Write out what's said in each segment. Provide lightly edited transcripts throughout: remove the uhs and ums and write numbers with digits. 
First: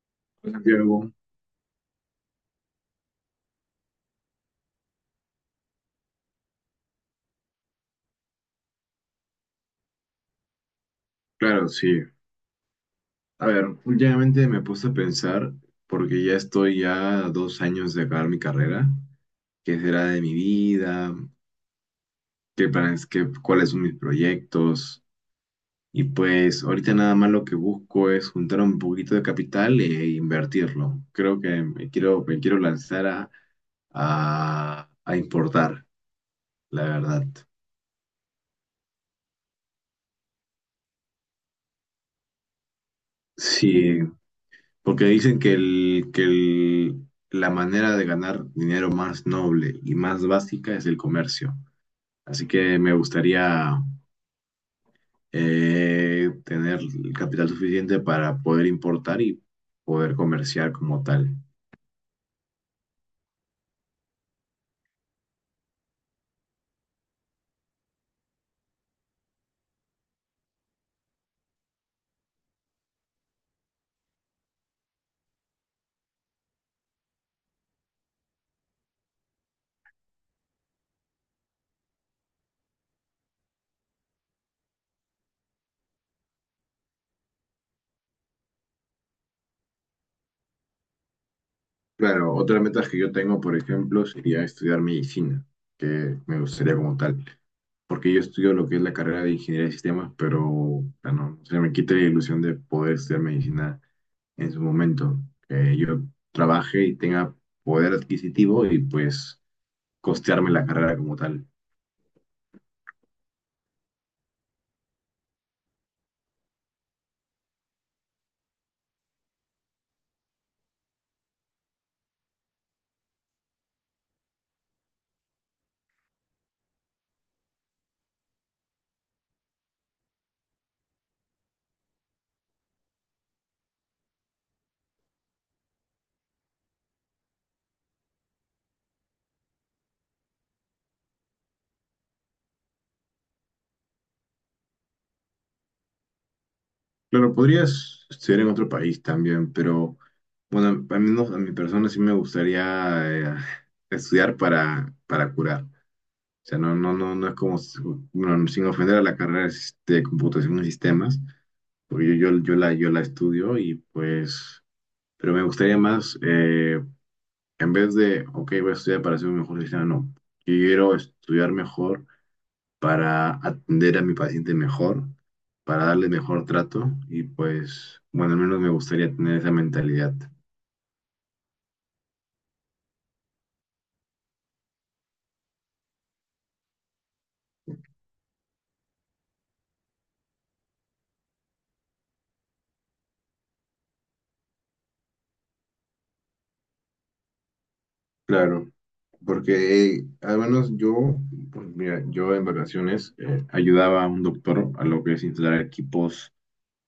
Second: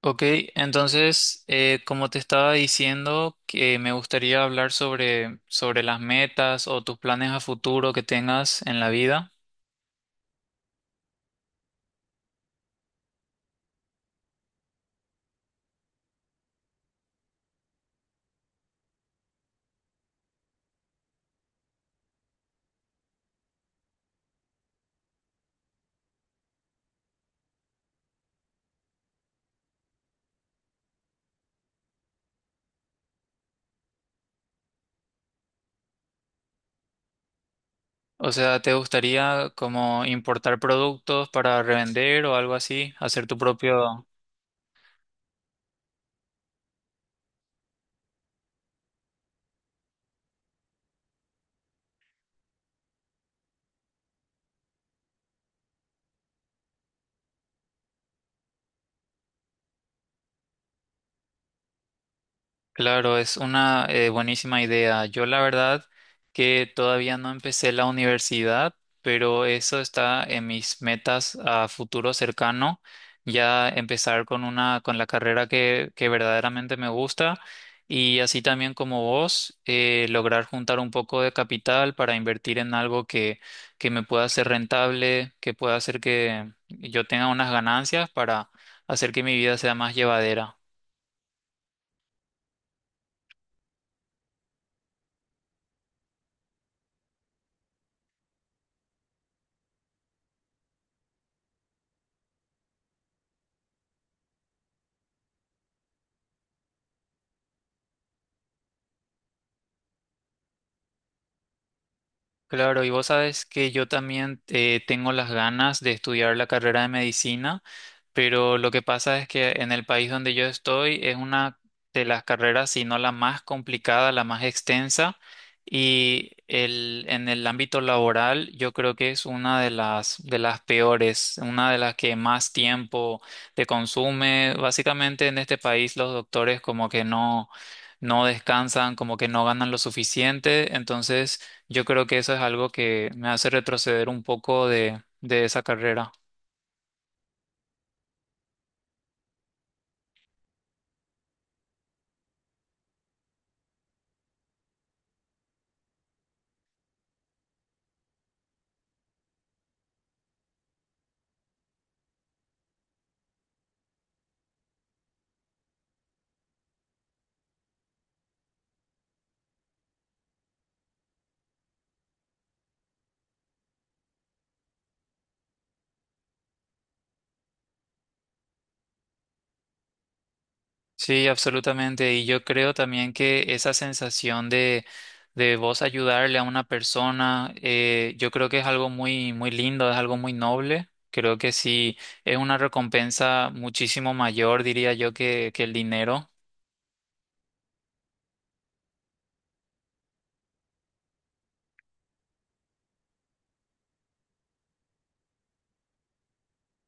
Ok, Santiago, entonces, como te estaba diciendo, que me gustaría hablar sobre las metas o tus planes a futuro que tengas en la vida. claro, sí. A ver, últimamente me puse a pensar, porque ya estoy ya a 2 años de acabar mi carrera, qué será de mi vida, qué planes, cuáles son mis proyectos. Y pues ahorita nada más lo que busco es juntar un poquito de capital e invertirlo. Creo que me quiero lanzar a, a importar, la verdad. O sea, ¿te gustaría como importar productos para revender o algo así? Hacer tu Sí, propio... porque dicen que la manera de ganar dinero más noble y más básica es el comercio. Así que me gustaría tener el capital suficiente para poder importar y poder comerciar como tal. Claro, es una buenísima idea. Yo la verdad que todavía no empecé la universidad, pero eso está en mis metas a futuro cercano, ya empezar con con la carrera que verdaderamente me gusta y así también como vos, lograr juntar un poco de capital para invertir en algo que me pueda ser rentable, que pueda hacer que yo tenga unas ganancias para hacer que mi vida sea más llevadera. Claro, otra meta que yo tengo, por ejemplo, sería estudiar medicina, que me gustaría como tal. Porque yo estudio lo que es la carrera de ingeniería de sistemas, pero bueno, se me quita la ilusión de poder estudiar medicina en su momento, que yo trabaje y tenga poder adquisitivo y pues costearme la carrera como tal. Claro, y vos sabes que yo también tengo las ganas de estudiar la carrera de medicina, pero lo que pasa es que en el país donde yo estoy es una de las carreras, si no la más complicada, la más extensa, y en el ámbito laboral yo creo que es una de las peores, una de las que más tiempo te consume. Básicamente en este país los doctores como que no, no descansan, como que no ganan lo suficiente, entonces... Yo creo que eso es algo que me hace retroceder un poco de esa carrera. Claro, podrías estudiar en otro país también, pero bueno, al menos a mi persona sí me gustaría estudiar para curar. O sea, no, no, no, no es como, bueno, sin ofender a la carrera de computación y sistemas, porque yo la estudio y pues, pero me gustaría más, en vez de, ok, voy a estudiar para ser un mejor cristiano, no. Quiero estudiar mejor para atender a mi paciente mejor, para darle mejor trato y pues, bueno, al menos me gustaría tener esa mentalidad. Sí, absolutamente. Y yo creo también que esa sensación de vos ayudarle a una persona, yo creo que es algo muy, muy lindo, es algo muy noble. Creo que sí, es una recompensa muchísimo mayor, diría yo, que el dinero. Claro, porque al menos yo, pues, mira, yo en vacaciones ayudaba a un doctor a lo que es instalar equipos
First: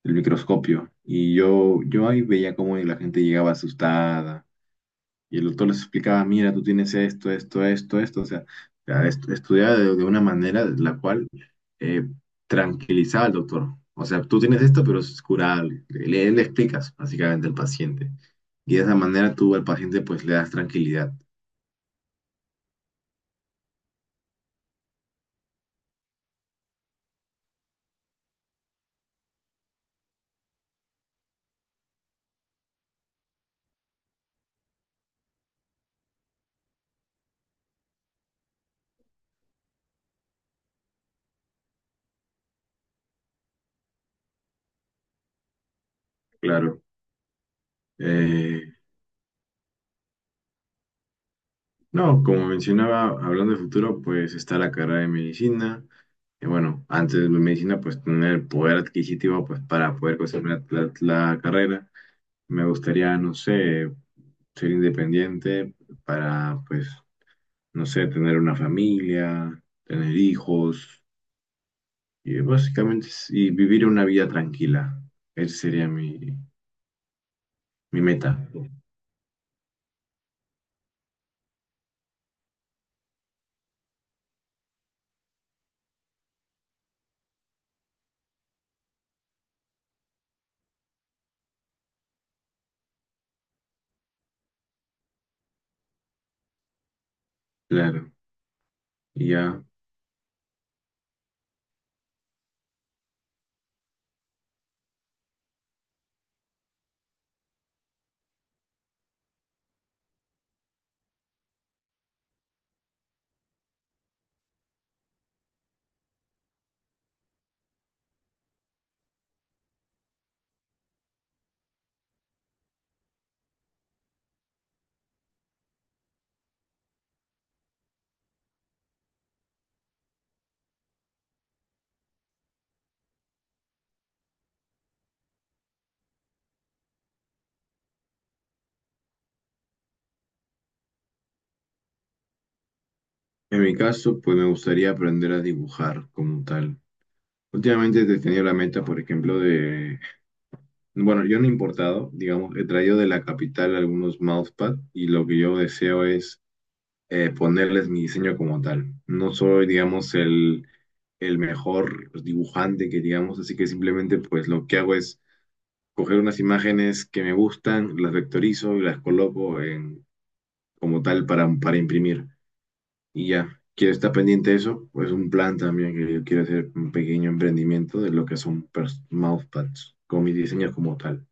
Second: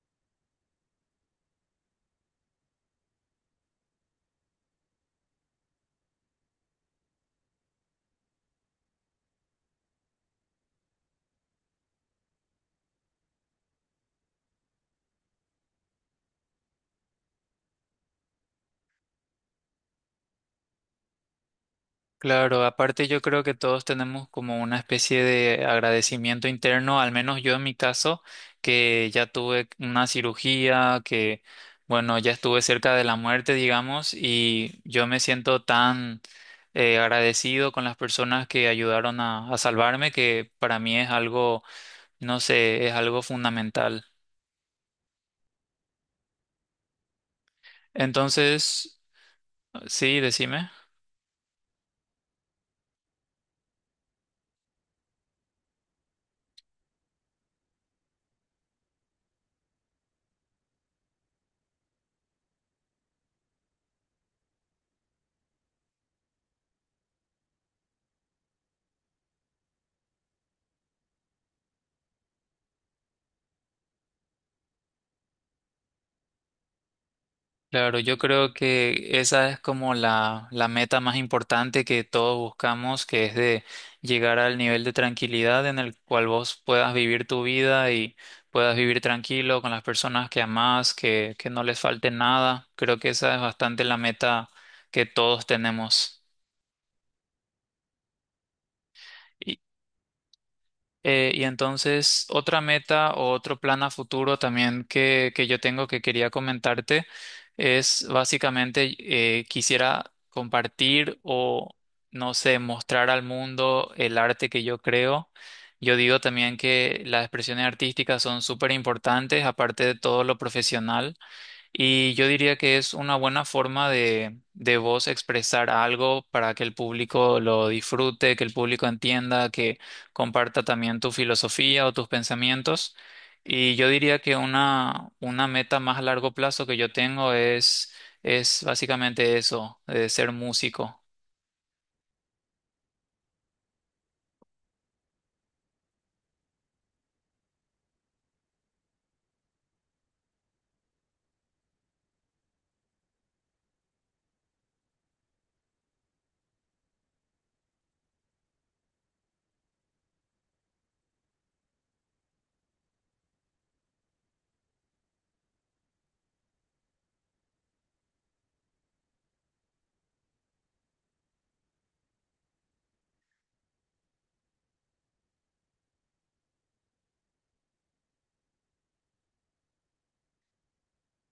del microscopio y yo ahí veía cómo la gente llegaba asustada. Y el doctor les explicaba, mira, tú tienes esto, esto, esto, esto. O sea, ya estudiaba de una manera de la cual eh, tranquilizaba al doctor. O sea, tú tienes esto, pero es curable. Le explicas básicamente al paciente. Y de esa manera tú al paciente pues le das tranquilidad. Claro, aparte yo creo que todos tenemos como una especie de agradecimiento interno, al menos yo en mi caso, que ya tuve una cirugía, que bueno, ya estuve cerca de la muerte, digamos, y yo me siento tan agradecido con las personas que ayudaron a salvarme, que para mí es algo, no sé, es algo fundamental. Claro. Eh, Entonces, sí, decime. no, como mencionaba, hablando de futuro, pues está la carrera de medicina. Y bueno, antes de medicina, pues tener el poder adquisitivo pues para poder conseguir la la- carrera. Me gustaría, no sé, ser independiente para, pues, no sé, tener una familia, tener hijos y básicamente y vivir una vida tranquila. Esa sería mi, Claro, mi yo meta, creo que esa es como la meta más importante que todos buscamos, que es de llegar al nivel de tranquilidad en el cual vos puedas vivir tu vida y puedas vivir tranquilo con las personas que amás, que no les falte nada. Creo que esa es bastante la meta que todos tenemos. claro. Y ya, Y entonces, otra meta o otro plan a futuro también que yo tengo que quería comentarte es básicamente quisiera compartir o, no sé, mostrar al mundo el arte que yo creo. Yo digo también que las expresiones artísticas son súper importantes, aparte de todo lo profesional. Y yo diría que es una buena forma de vos expresar algo para que el público lo disfrute, que el público entienda, que comparta también tu filosofía o tus pensamientos. Y yo diría que una meta más a largo plazo que yo tengo es básicamente eso, de ser músico. en mi caso, pues me gustaría aprender a dibujar como tal. Últimamente he tenido la meta, por ejemplo, bueno, yo no he importado, digamos, he traído de la capital algunos mousepad y lo que yo deseo es ponerles mi diseño como tal. No soy, digamos, el mejor pues, dibujante que digamos, así que simplemente pues lo que hago es coger unas imágenes que me gustan, las vectorizo y las coloco en, como tal para imprimir. Y ya, quiero estar pendiente de eso, pues un plan también que yo quiero hacer un pequeño emprendimiento de lo que son mousepads con mis diseños como tal.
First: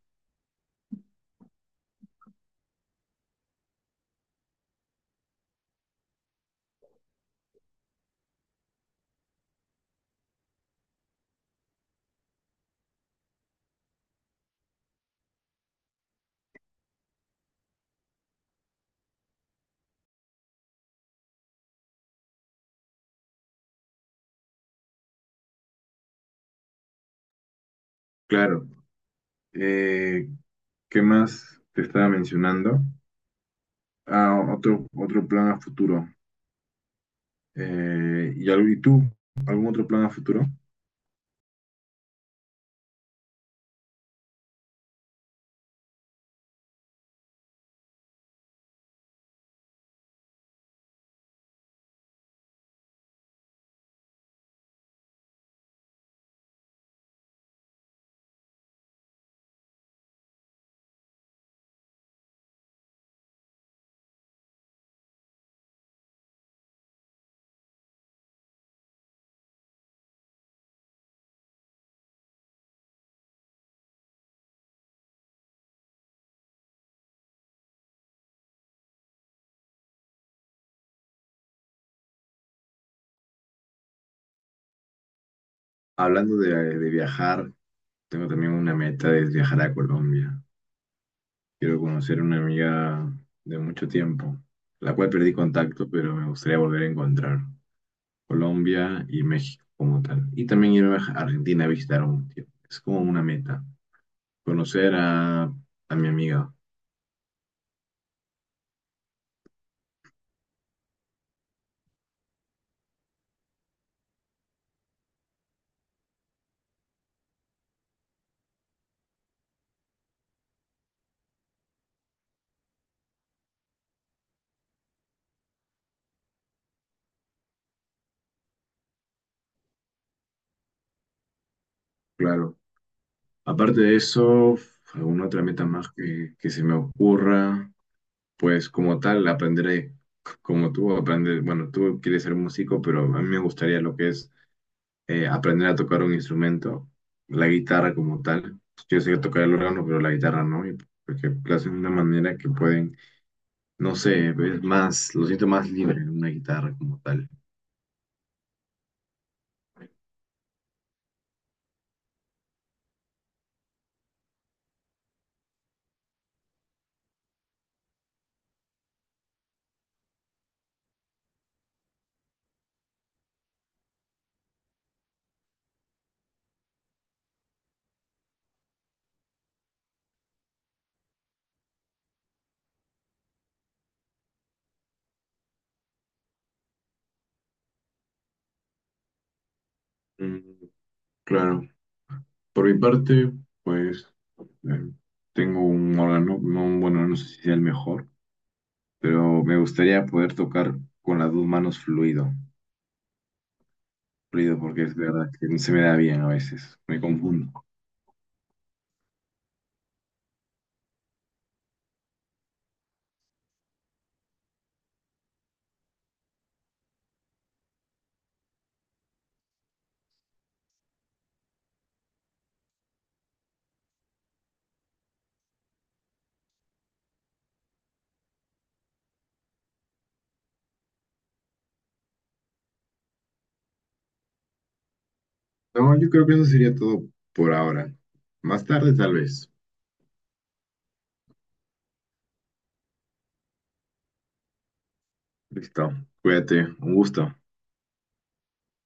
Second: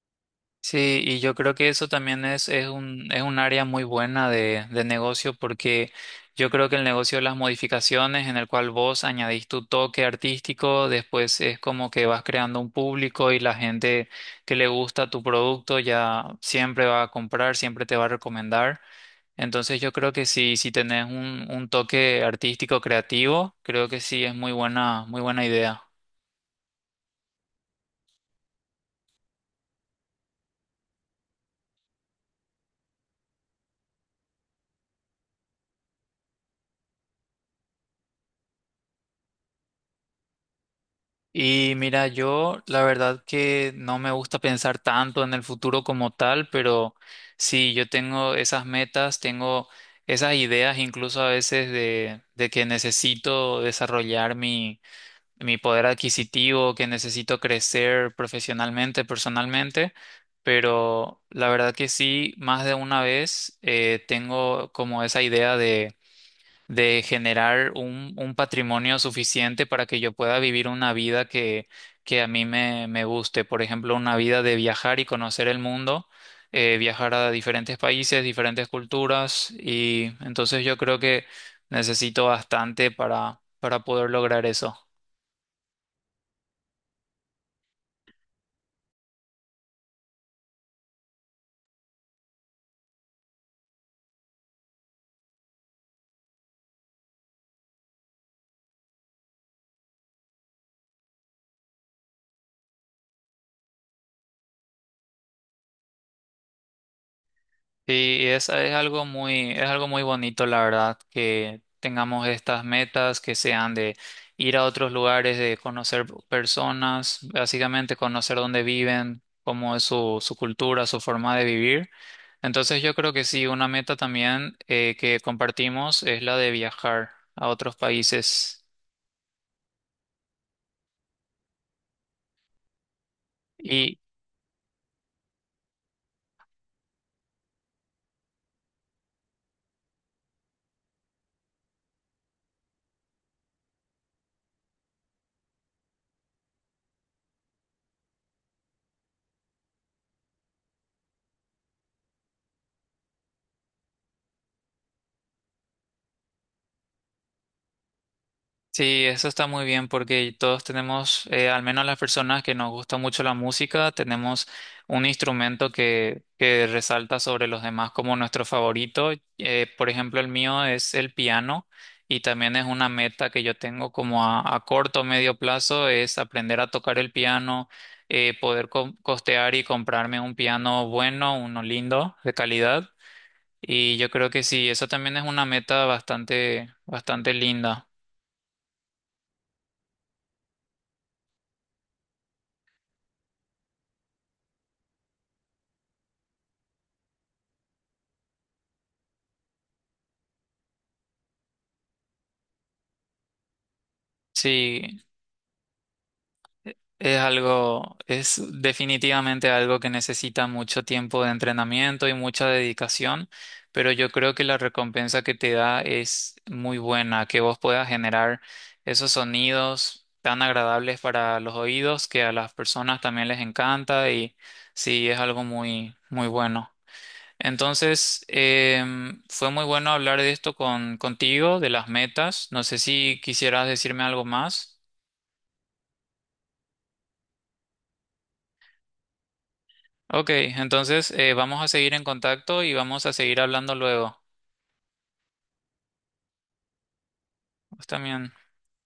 Sí, y yo creo que eso también es un área muy buena de negocio porque yo creo que el negocio de las modificaciones en el cual vos añadís tu toque artístico, después es como que vas creando un público y la gente que le gusta tu producto ya siempre va a comprar, siempre te va a recomendar. Entonces yo creo que si, si tenés un toque artístico creativo, creo que sí es muy buena idea. Claro, eh, ¿qué más te estaba mencionando? Ah, otro, otro plan a futuro. ¿Y tú, algún otro plan a futuro? Y mira, yo la verdad que no me gusta pensar tanto en el futuro como tal, pero sí, yo tengo esas metas, tengo esas ideas incluso a veces de que necesito desarrollar mi poder adquisitivo, que necesito crecer profesionalmente, personalmente, pero la verdad que sí, más de una vez tengo como esa idea de generar un patrimonio suficiente para que yo pueda vivir una vida que a mí me, me guste. Por ejemplo, una vida de viajar y conocer el mundo, viajar a diferentes países, diferentes culturas. Y entonces yo creo que necesito bastante para poder lograr eso. Hablando de viajar, tengo también una meta de viajar a Colombia. Quiero conocer una amiga de mucho tiempo, la cual perdí contacto, pero me gustaría volver a encontrar Colombia y México como tal. Y también irme a Argentina a visitar un tiempo. Es como una meta, conocer a, mi amiga, Sí, y es algo muy bonito, la verdad, que tengamos estas metas que sean de ir a otros lugares, de conocer personas, básicamente conocer dónde viven, cómo es su cultura, su forma de vivir. Entonces yo creo que sí, una meta también que compartimos es la de viajar a otros países. claro. Aparte de eso, alguna otra meta más que se me ocurra. Pues como tal, aprenderé, como tú, aprender, bueno, tú quieres ser músico, pero a mí me gustaría lo que es aprender a tocar un instrumento, la guitarra como tal. Yo sé tocar el órgano, pero la guitarra no, y porque lo hacen de una manera que pueden, no sé, es más, lo siento más libre en una guitarra como tal. Sí, eso está muy bien porque todos tenemos, al menos las personas que nos gusta mucho la música, tenemos un instrumento que resalta sobre los demás como nuestro favorito. Por ejemplo, el mío es el piano y también es una meta que yo tengo como a corto o medio plazo, es aprender a tocar el piano, poder costear y comprarme un piano bueno, uno lindo, de calidad. Y yo creo que sí, eso también es una meta bastante, bastante linda. Mm, claro, por mi parte, pues eh, tengo un órgano, no, bueno, no sé si sea el mejor, pero me gustaría poder tocar con las dos manos fluido ruido porque es Sí, verdad que no se me da bien a veces, me es confundo. algo, es definitivamente algo que necesita mucho tiempo de entrenamiento y mucha dedicación, pero yo creo que la recompensa que te da es muy buena, que vos puedas generar esos sonidos tan agradables para los oídos que a las personas también les encanta y sí, es algo muy, muy bueno. Entonces, fue muy bueno hablar de esto con, contigo, de las metas. No sé si quisieras decirme algo más. No, yo creo que eso sería todo por ahora. Más tarde, tal vez. Ok, entonces vamos a seguir en contacto y vamos a seguir hablando luego. Listo, cuídate, un gusto. Vos también.